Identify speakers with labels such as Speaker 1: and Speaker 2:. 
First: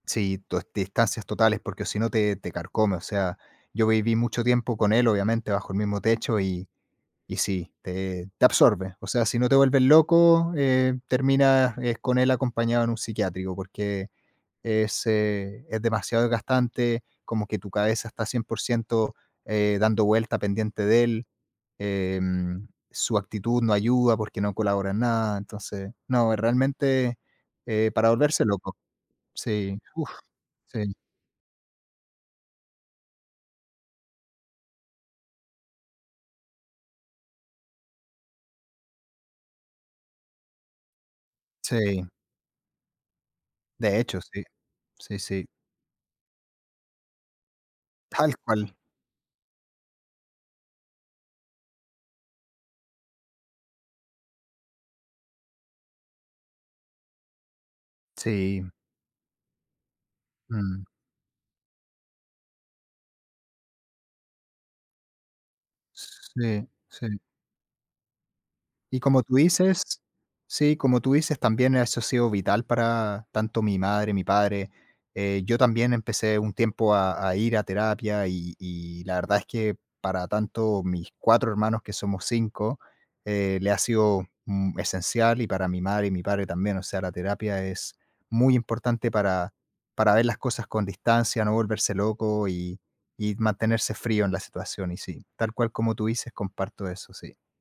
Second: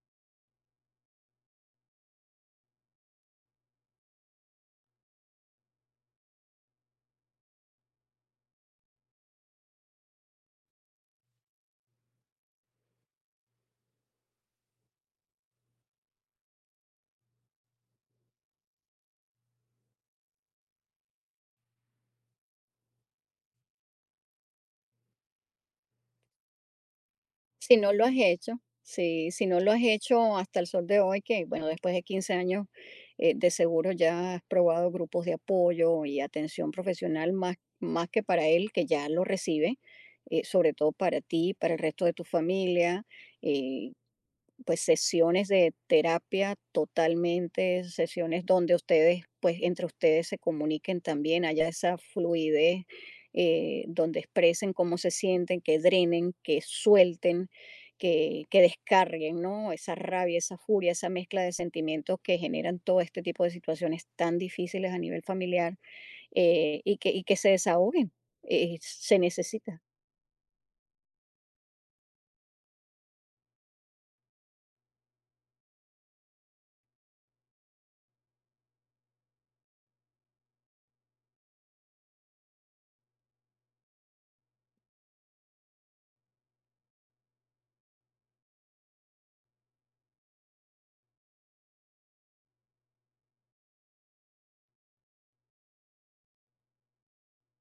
Speaker 1: Sí, tu es distancias totales, porque o si no te te carcome, o sea, yo viví mucho tiempo con él, obviamente, bajo el mismo techo, y y sí, te te absorbe, o sea, si no te vuelves loco, eh, terminas es con él acompañado en un psiquiátrico, porque ese, es demasiado desgastante, como que tu cabeza está 100 % eh, dando vuelta, pendiente de él, em, su actitud no ayuda porque no colabora en nada, entonces no, realmente,
Speaker 2: Si
Speaker 1: eh,
Speaker 2: no lo
Speaker 1: para
Speaker 2: has
Speaker 1: volverse
Speaker 2: hecho,
Speaker 1: loco.
Speaker 2: si, si no lo
Speaker 1: Sí,
Speaker 2: has
Speaker 1: uf,
Speaker 2: hecho hasta el sol
Speaker 1: sí.
Speaker 2: de hoy, que, bueno, después de 15 años, eh, de seguro ya has probado grupos de apoyo y atención profesional más más que para él, que ya lo recibe, eh, sobre todo para ti y para el
Speaker 1: Sí.
Speaker 2: resto de tu familia, eh,
Speaker 1: De hecho, sí.
Speaker 2: pues
Speaker 1: Sí, sí.
Speaker 2: sesiones de terapia totalmente,
Speaker 1: Tal
Speaker 2: sesiones
Speaker 1: cual.
Speaker 2: donde ustedes, pues entre ustedes se comuniquen también, haya esa fluidez, eh, donde expresen cómo se sienten, que drenen, que suelten, que que
Speaker 1: Sí.
Speaker 2: descarguen, ¿no? Esa rabia, esa
Speaker 1: Mm.
Speaker 2: furia, esa mezcla de sentimientos que generan todo este tipo de situaciones tan difíciles a nivel familiar,
Speaker 1: Sí,
Speaker 2: eh, y que
Speaker 1: sí.
Speaker 2: y que se desahoguen, eh,
Speaker 1: Y
Speaker 2: se
Speaker 1: como tú
Speaker 2: necesita.
Speaker 1: dices, sí, como tú dices, también eso ha sido vital para tanto mi madre, mi padre, eh, yo también empecé un tiempo a a ir a terapia, y y la verdad es que para tanto mis 4 hermanos, que somos 5, eh, le ha sido mm, esencial y para mi madre y mi padre también, o sea, la terapia es muy importante para para ver las cosas con distancia, no volverse loco y y mantenerse frío en la situación, y sí, tal cual como tú dices, comparto eso, sí.